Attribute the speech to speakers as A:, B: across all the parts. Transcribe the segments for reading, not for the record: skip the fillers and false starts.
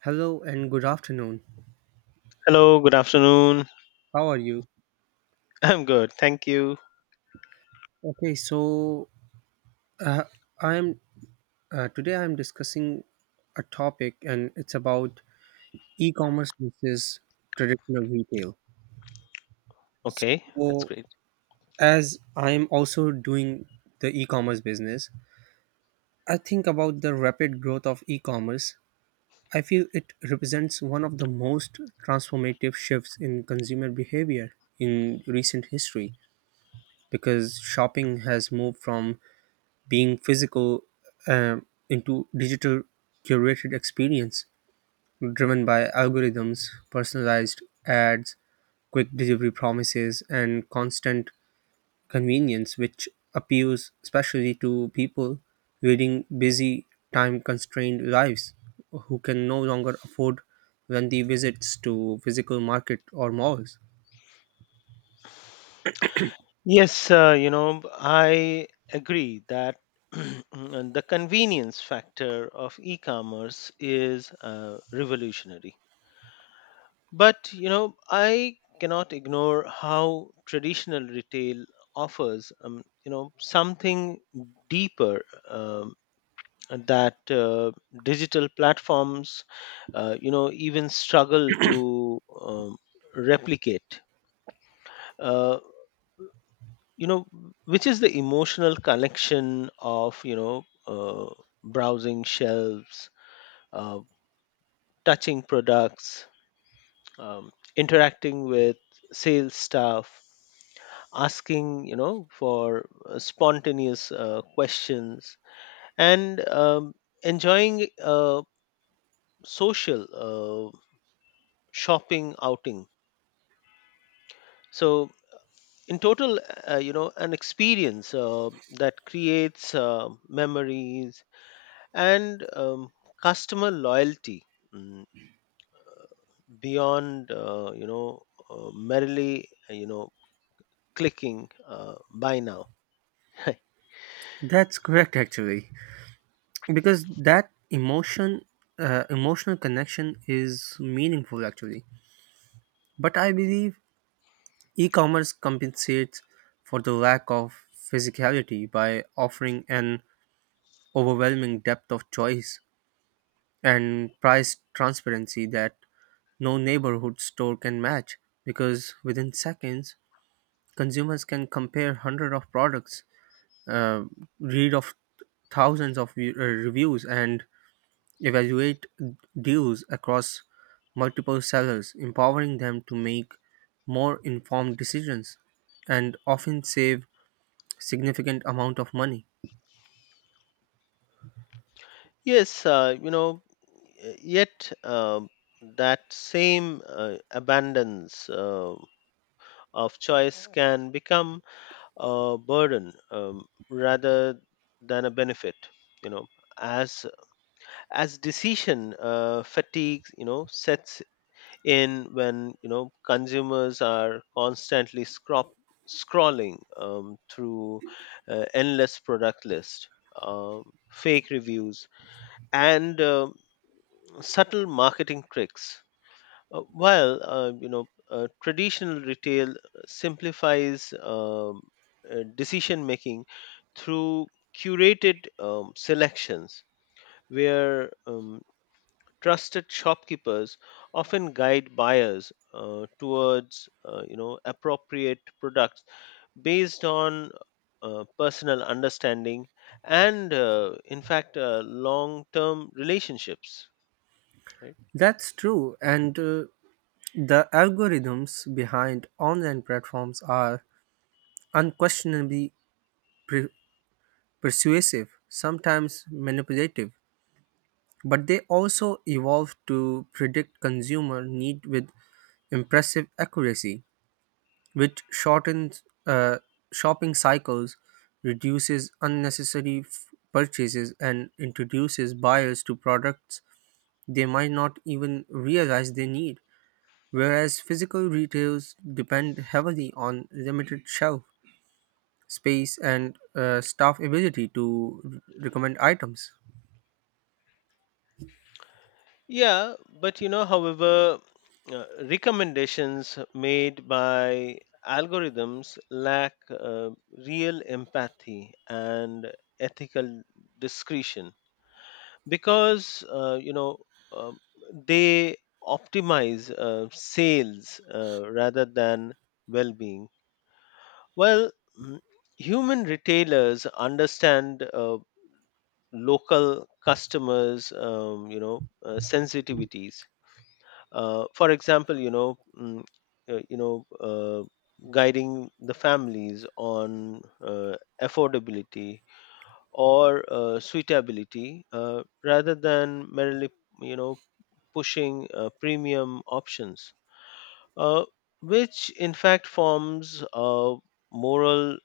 A: Hello and good afternoon.
B: Hello, good afternoon.
A: How are you?
B: I'm good. Thank you.
A: Okay, so uh, I'm today I'm discussing a topic, and it's about e-commerce versus traditional retail.
B: Okay, that's
A: So
B: great.
A: as I'm also doing the e-commerce business, I think about the rapid growth of e-commerce. I feel it represents one of the most transformative shifts in consumer behavior in recent history, because shopping has moved from being physical into digital curated experience driven by algorithms, personalized ads, quick delivery promises, and constant convenience, which appeals especially to people leading busy, time constrained lives who can no longer afford lengthy visits to physical market or malls.
B: Yes, I agree that and the convenience factor of e commerce is revolutionary. But, I cannot ignore how traditional retail offers, something deeper um, that digital platforms even struggle to replicate, uh, you know which is the emotional connection of browsing shelves, uh, touching products, interacting with sales staff, asking for spontaneous questions, and enjoying a social shopping outing. So, in total, an experience that creates memories and customer loyalty mm, beyond, merely, clicking buy now.
A: That's correct, actually, because that emotional connection is meaningful, actually. But I believe e commerce compensates for the lack of physicality by offering an overwhelming depth of choice and price transparency that no neighborhood store can match, because within seconds consumers can compare hundreds of products, uh, read of thousands of reviews and evaluate deals across multiple sellers, empowering them to make more informed decisions and often save significant amount of money.
B: Yes, yet that same abundance of choice can become a burden, rather than a benefit, you know as decision fatigue sets in when consumers are constantly scrolling through endless product list, um, fake reviews, and subtle marketing tricks, while traditional retail simplifies decision making through curated selections, where trusted shopkeepers often guide buyers towards appropriate products based on personal understanding and, in fact, long term relationships, right?
A: That's true, and the algorithms behind online platforms are unquestionably pre- persuasive, sometimes manipulative, but they also evolve to predict consumer need with impressive accuracy, which shortens shopping cycles, reduces unnecessary purchases, and introduces buyers to products they might not even realize they need. Whereas physical retails depend heavily on limited shelf space and staff ability to recommend items.
B: Yeah, but you know, however, recommendations made by algorithms lack real empathy and ethical discretion because, um they optimize sales rather than well-being. Well, mm, human retailers understand local customers', sensitivities, for example, uh, you know uh, guiding the families on affordability or suitability, rather than merely you know pushing premium options, uh, which in fact forms a moral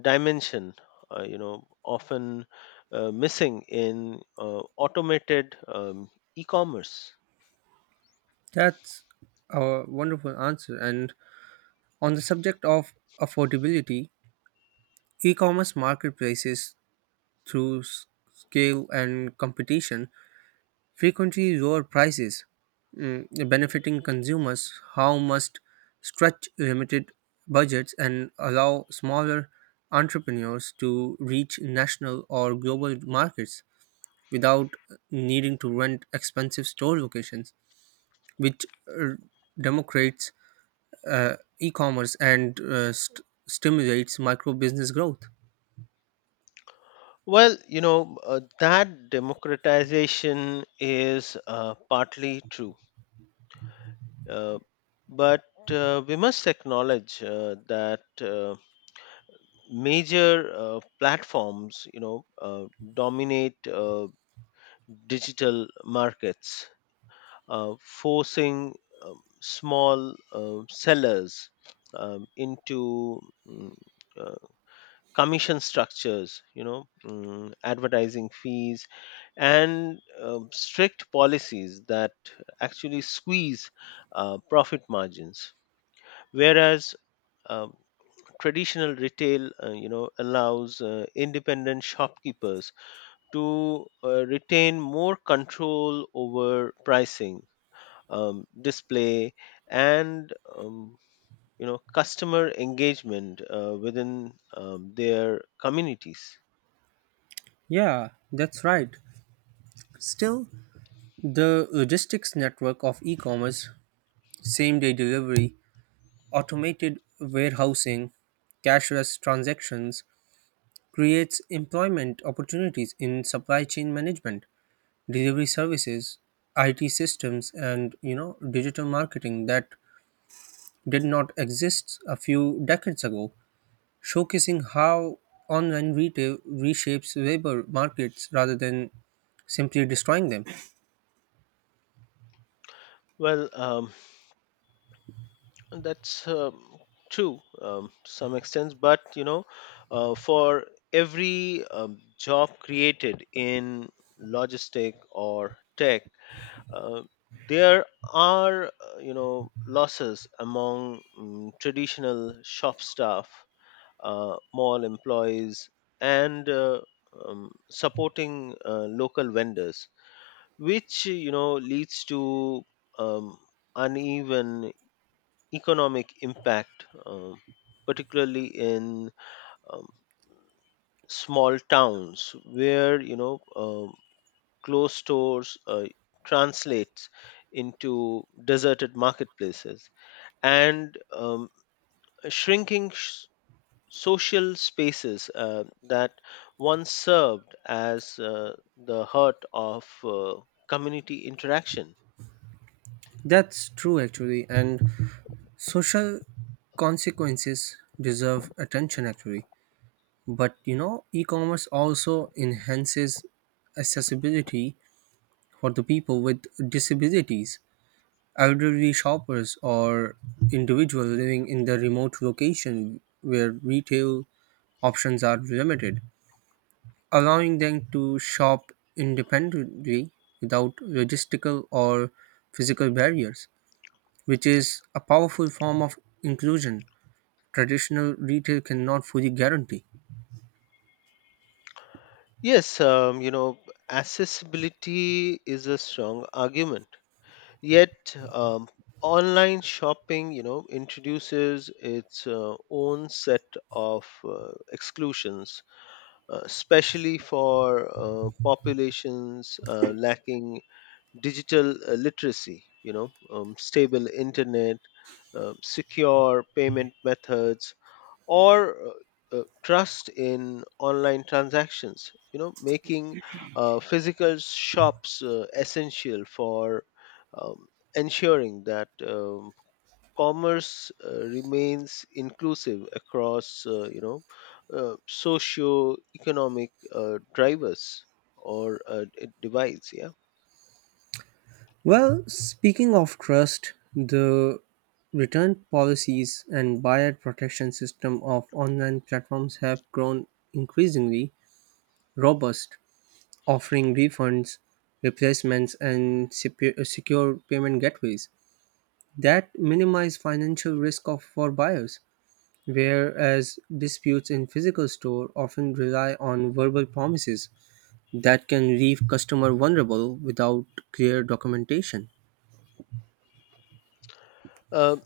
B: dimension often missing in automated e-commerce.
A: That's a wonderful answer. And on the subject of affordability, e commerce marketplaces, through scale and competition, frequently lower prices, mm, benefiting consumers who must stretch limited budgets and allow smaller entrepreneurs to reach national or global markets without needing to rent expensive store locations, which democrates e-commerce and stimulates micro business growth.
B: Well, that democratization is partly true. Uh, but we must acknowledge that, major platforms, dominate digital markets, forcing small sellers into mm, uh, commission structures, advertising fees and strict policies that actually squeeze profit margins, whereas um, traditional retail, allows independent shopkeepers to retain more control over pricing, display, and customer engagement within their communities.
A: Yeah, that's right. Still, the logistics network of e commerce, same day delivery, automated warehousing, cashless transactions creates employment opportunities in supply chain management, delivery services, IT systems, and you know, digital marketing that did not exist a few decades ago, showcasing how online retail reshapes labor markets rather than simply destroying them.
B: Well, that's true to some extent, but you know, for every job created in logistic or tech, uh, there are, losses among, traditional shop staff, mall employees, and supporting local vendors, which leads to um, uneven economic impact, particularly in um, small towns where closed stores translates into deserted marketplaces and shrinking sh- social spaces that once served as the heart of community interaction.
A: That's true, actually. And social consequences deserve attention actually, but you know, e-commerce also enhances accessibility for the people with disabilities, elderly shoppers or individuals living in the remote location where retail options are limited, allowing them to shop independently without logistical or physical barriers, which is a powerful form of inclusion traditional retail cannot fully guarantee.
B: Yes, accessibility is a strong argument. Yet, online shopping, introduces its own set of exclusions, especially for populations lacking digital literacy, stable internet, secure payment methods, or trust in online transactions, making physical shops essential for um, ensuring that commerce remains inclusive across, socio-economic drivers or divides, yeah.
A: Well, speaking of trust, the return policies and buyer protection system of online platforms have grown increasingly robust, offering refunds, replacements, and secure payment gateways that minimize financial risk of, for buyers. Whereas disputes in physical store often rely on verbal promises that can leave customer vulnerable without clear documentation.
B: Um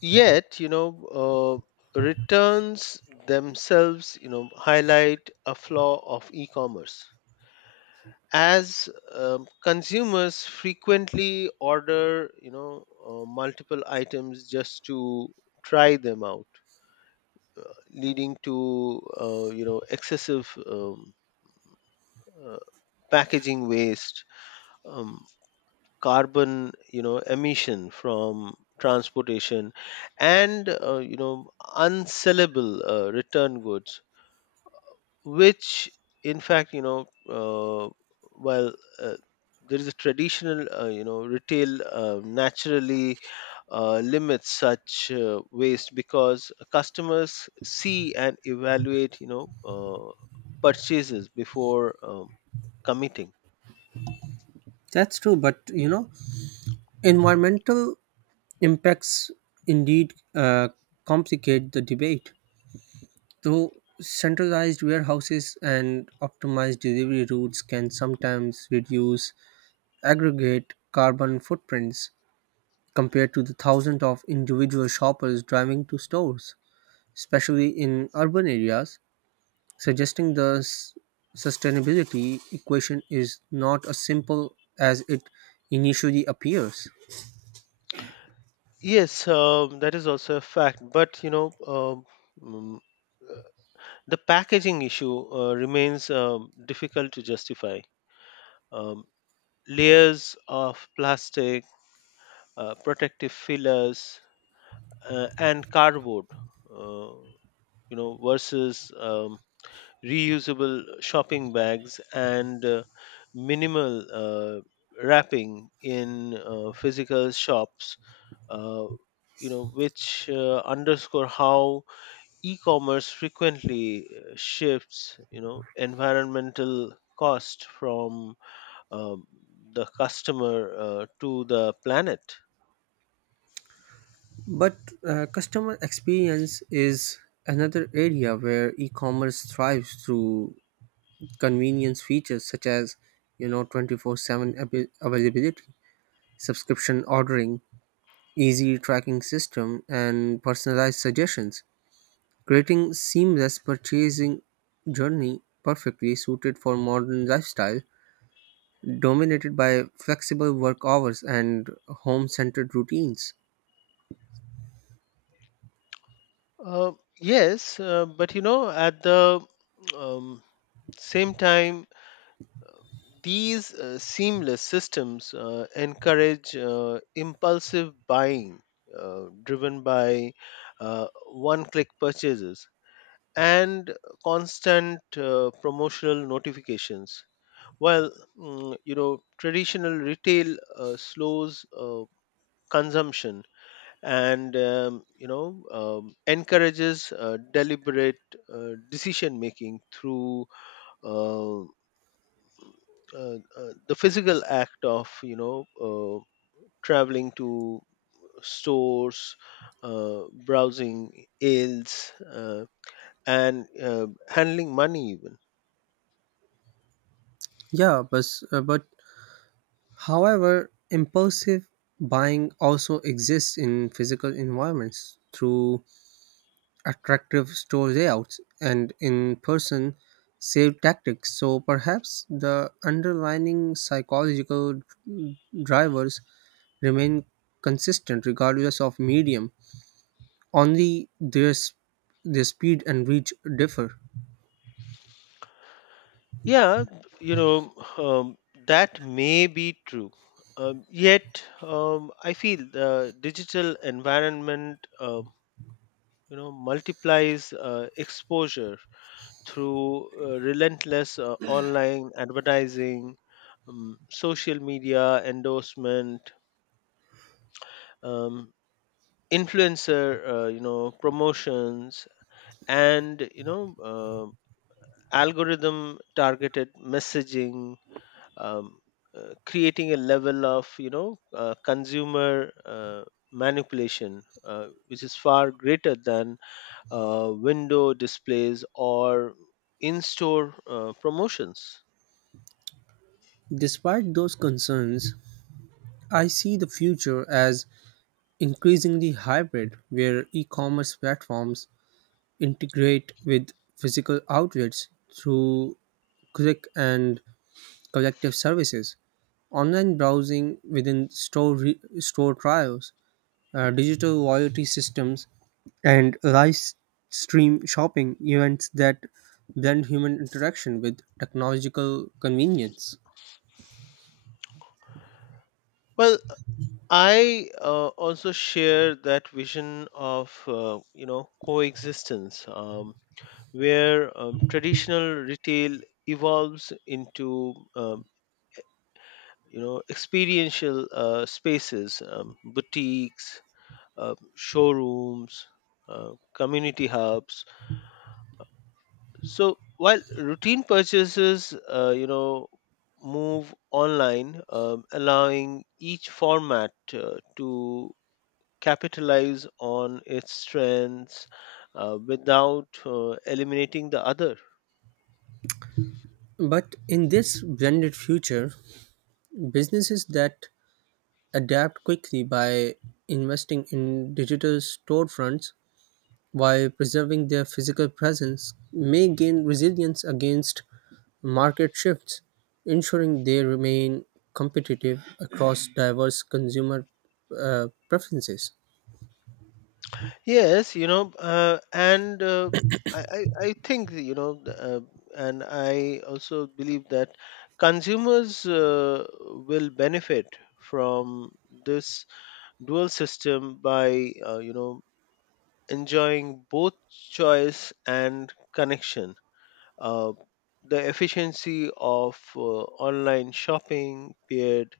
B: Yet uh, returns themselves, highlight a flaw of e-commerce, as consumers frequently order, multiple items just to try them out, leading to, excessive uh, packaging waste, um, carbon, emission from transportation, and, unsellable return goods, which in fact, while uh, there is a traditional, retail naturally limits such waste because customers see and evaluate, purchases before committing.
A: That's true, but you know, environmental impacts indeed complicate the debate. Though centralized warehouses and optimized delivery routes can sometimes reduce aggregate carbon footprints compared to the thousands of individual shoppers driving to stores, especially in urban areas, suggesting the sustainability equation is not as simple as it initially appears.
B: Yes, that is also a fact, but you know, mm, the packaging issue remains difficult to justify: um, layers of plastic, protective fillers, and cardboard, uh, versus reusable shopping bags and minimal wrapping in physical shops. Uh, which underscore how e-commerce frequently shifts, environmental cost from um, the customer to the planet.
A: But customer experience is another area where e-commerce thrives through convenience features such as you know 24/7 availability, subscription ordering, easy tracking system and personalized suggestions, creating seamless purchasing journey perfectly suited for modern lifestyle dominated by flexible work hours and home-centered routines.
B: Uh, yes, but you know, at the um, same time, these seamless systems encourage impulsive buying driven by one click purchases and constant promotional notifications. While, traditional retail slows consumption and encourages deliberate decision making through uh, the physical act of, traveling to stores, browsing aisles, and handling money even.
A: Yeah, but however, impulsive buying also exists in physical environments through attractive store layouts and in-person sale tactics. So perhaps the underlying psychological drivers remain consistent regardless of medium. Only their speed and reach differ.
B: Yeah, you know um, that may be true, yet I feel the digital environment, multiplies exposure through relentless online advertising, social media endorsement, um, influencer promotions, and, uh, algorithm targeted messaging, um, creating a level of, consumer manipulation which is far greater than window displays or in-store promotions.
A: Despite those concerns, I see the future as increasingly hybrid, where e commerce platforms integrate with physical outlets through click and collective services, online browsing within store, store trials, digital loyalty systems, and live stream shopping events that blend human interaction with technological convenience.
B: Well, I also share that vision of, coexistence, where traditional retail evolves into, experiential spaces, boutiques, showrooms, uh, community hubs. So while routine purchases, move online, allowing each format to capitalize on its strengths without eliminating the other.
A: But in this blended future, businesses that adapt quickly by investing in digital storefronts while preserving their physical presence may gain resilience against market shifts, ensuring they remain competitive across diverse consumer preferences.
B: Yes, you know, and I think, and I also believe that consumers will benefit from this dual system by, enjoying both choice and connection. Uh, the efficiency of online shopping paired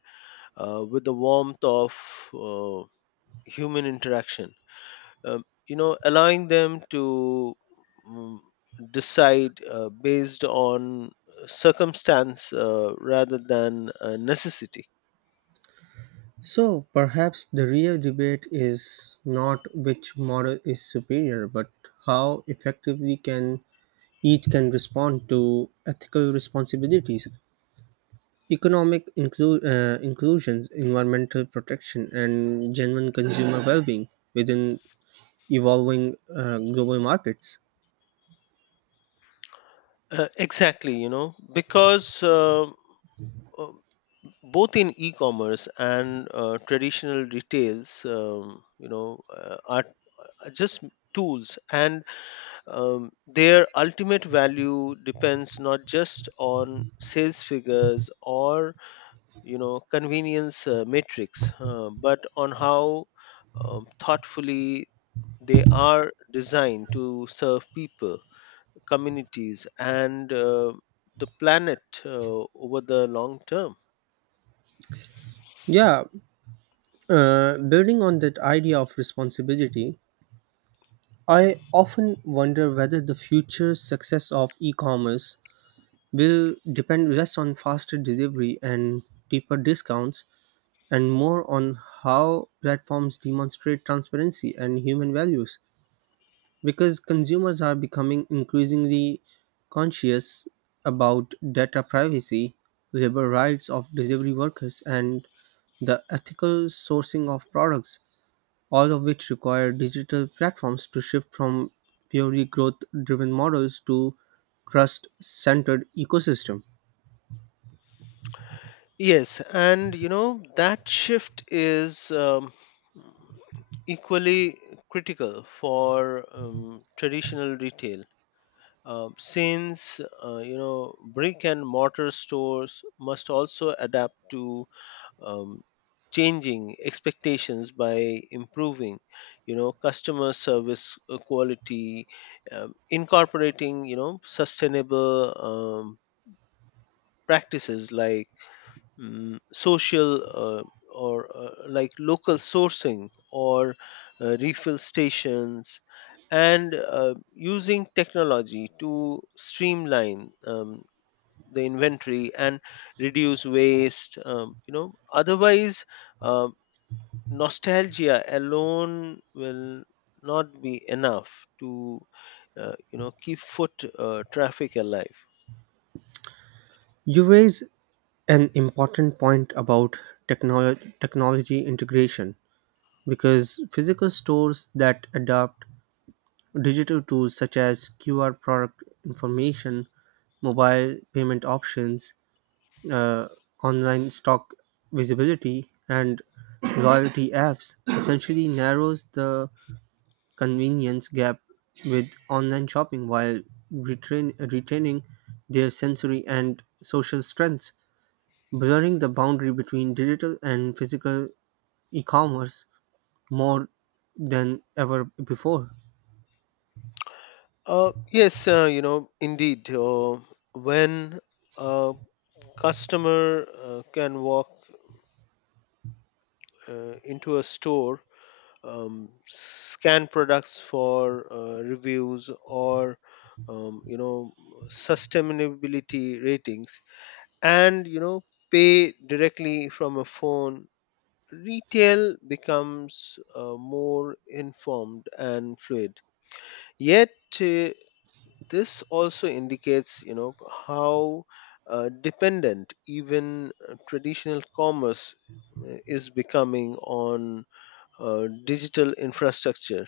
B: with the warmth of uh, human interaction. Allowing them to mm, decide based on circumstance rather than necessity.
A: So perhaps the real debate is not which model is superior, but how effectively can each can respond to ethical responsibilities, economic inclusions, environmental protection, and genuine consumer well being within evolving global markets.
B: Exactly, you know, because um, both in e-commerce and traditional retails, are just tools, and their ultimate value depends not just on sales figures or, convenience metrics, but on how thoughtfully they are designed to serve people, communities and the planet over the long term.
A: Yeah, building on that idea of responsibility, I often wonder whether the future success of e commerce will depend less on faster delivery and deeper discounts and more on how platforms demonstrate transparency and human values, because consumers are becoming increasingly conscious about data privacy, labor rights of delivery workers, and the ethical sourcing of products, all of which require digital platforms to shift from purely growth driven models to trust centered ecosystem.
B: Yes, and you know that shift is equally critical for traditional retail. Since, brick and mortar stores must also adapt to um, changing expectations by improving, customer service quality, incorporating, sustainable um, practices like social, or like local sourcing or refill stations, and using technology to streamline the inventory and reduce waste. Otherwise, um, nostalgia alone will not be enough to, keep foot traffic alive.
A: You raise an important point about technology integration, because physical stores that adapt digital tools such as QR product information, mobile payment options, uh, online stock visibility, and loyalty apps essentially narrows the convenience gap with online shopping while retaining their sensory and social strengths, blurring the boundary between digital and physical e commerce more than ever before.
B: Yes, indeed, when a customer can walk into a store, scan products for reviews or, um, you know sustainability ratings, and, pay directly from a phone, retail becomes more informed and fluid. Yet, uh, this also indicates, how dependent even traditional commerce is becoming on digital infrastructure,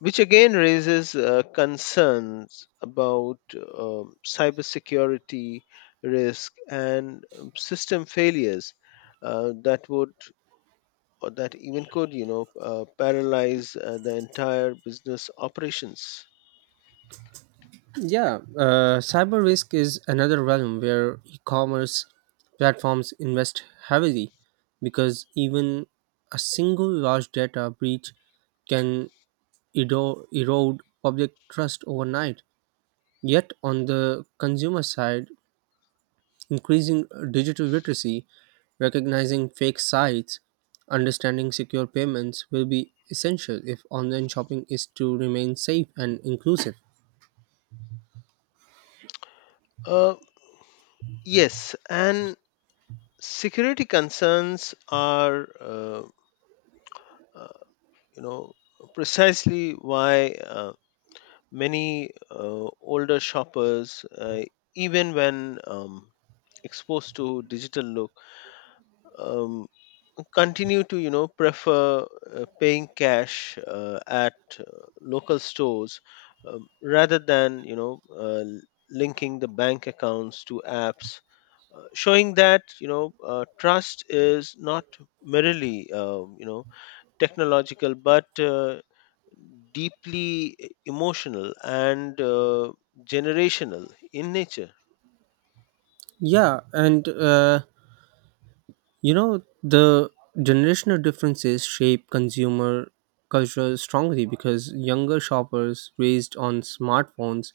B: which again raises concerns about cybersecurity risk and system failures that would, or that even could, paralyze the entire business operations.
A: Yeah, cyber risk is another realm where e commerce platforms invest heavily, because even a single large data breach can erode public trust overnight. Yet, on the consumer side, increasing digital literacy, recognizing fake sites, understanding secure payments will be essential if online shopping is to remain safe and inclusive.
B: uh, yes, and security concerns are, uh, you know precisely why many older shoppers, even when exposed to digital look, um, continue to, prefer paying cash at uh, local stores, rather than, linking the bank accounts to apps, showing that, trust is not merely technological, but deeply emotional and generational in nature.
A: Yeah, and You know, the generational differences shape consumer culture strongly because younger shoppers raised on smartphones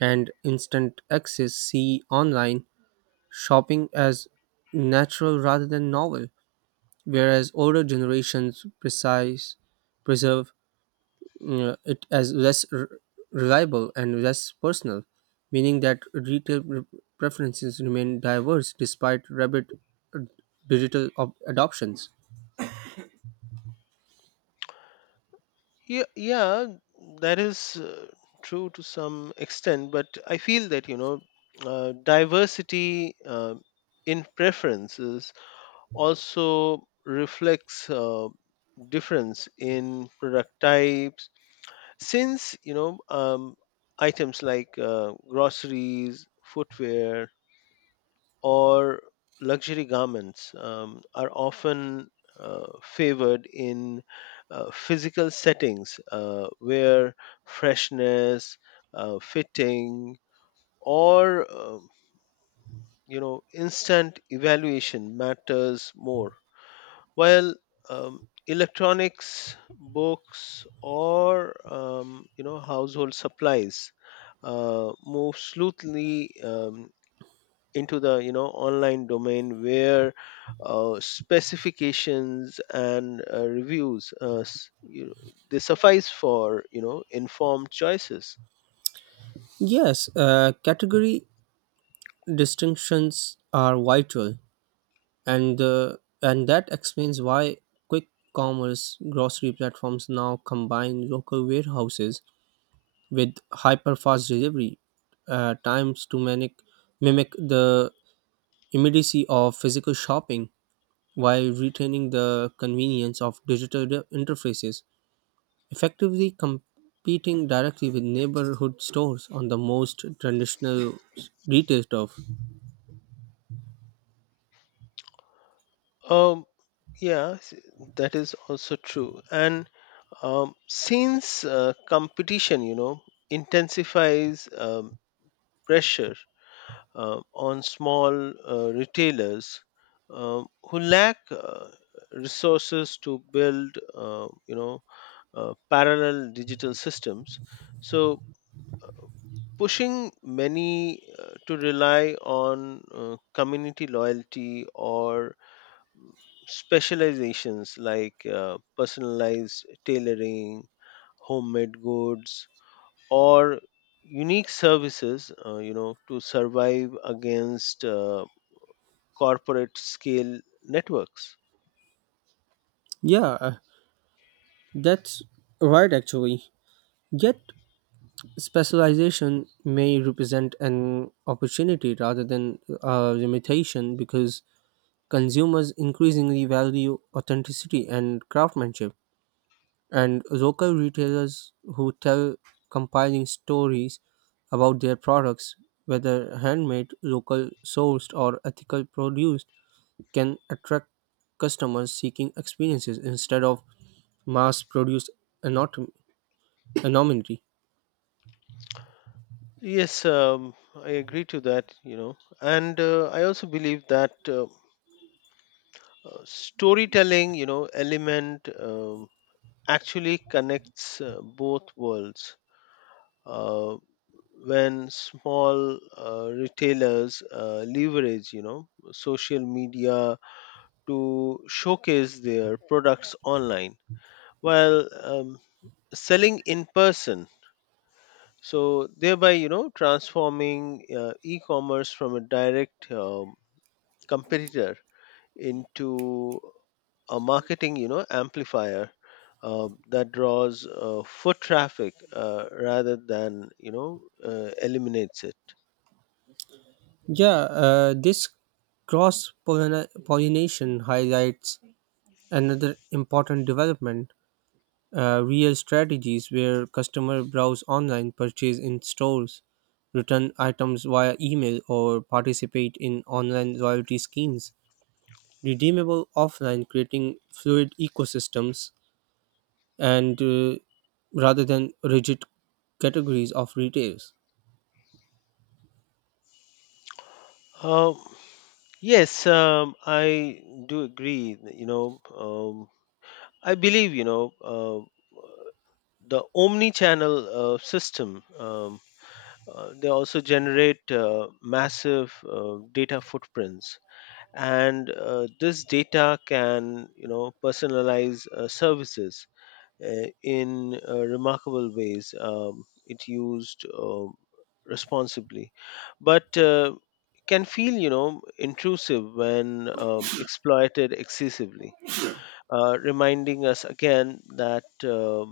A: and instant access see online shopping as natural rather than novel, whereas older generations precise preserve it as less reliable and less personal, meaning that retail preferences remain diverse despite rapid uh, digital adoptions.
B: Yeah, that is true to some extent, but I feel that, diversity in preferences also reflects difference in product types, since, items like groceries, footwear, or luxury garments are often favored in physical settings where freshness, fitting, or, instant evaluation matters more, while um, electronics, books, or, household supplies move sleuthly into the, online domain where specifications and reviews, they suffice for, informed choices.
A: Yes, category distinctions are vital, and uh, and that explains why quick commerce grocery platforms now combine local warehouses with hyper fast delivery times to mimic the immediacy of physical shopping while retaining the convenience of digital interfaces, effectively competing directly with neighborhood stores on the most traditional retail stuff.
B: Um, yeah, that is also true. And since competition, you know, intensifies pressure on small retailers who lack resources to build, parallel digital systems, so pushing many to rely on community loyalty or specializations like personalized tailoring, homemade goods, or unique services to survive against corporate scale networks.
A: Yeah, that's right, actually. Yet, specialization may represent an opportunity rather than a limitation because consumers increasingly value authenticity and craftsmanship, and local retailers who tell compiling stories about their products, whether handmade, local sourced, or ethical produced, can attract customers seeking experiences instead of mass produced anomaly.
B: Yes, I agree to that, you know, and I also believe that, storytelling, you know, element actually connects both worlds. Uh, when small retailers leverage, you know, social media to showcase their products online, while selling in person, so thereby, transforming e-commerce from a direct competitor into a marketing, amplifier that draws foot traffic rather than, eliminates it.
A: Yeah, this cross pollination highlights another important development. Real strategies where customer browse online, purchase in stores, return items via email, or participate in online loyalty schemes, redeemable offline, creating fluid ecosystems and rather than rigid categories of retails.
B: um, yes, I do agree that, you know I believe you know the omni channel system they also generate massive data footprints, and this data can, personalize services in remarkable ways it used responsibly, but can feel, intrusive when exploited excessively, reminding us again that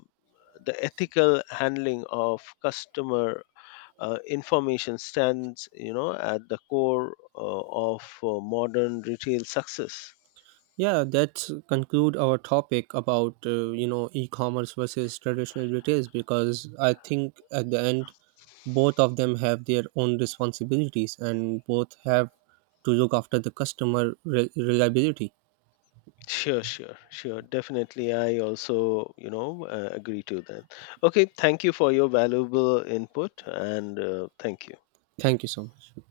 B: the ethical handling of customer information stands, at the core of modern retail success.
A: Yeah, that's conclude our topic about you know e-commerce versus traditional retail, because I think at the end both of them have their own responsibilities and both have to look after the customer reliability.
B: Sure, sure, sure, definitely, I also, agree to that. Okay, thank you for your valuable input, and thank you.
A: Thank you so much.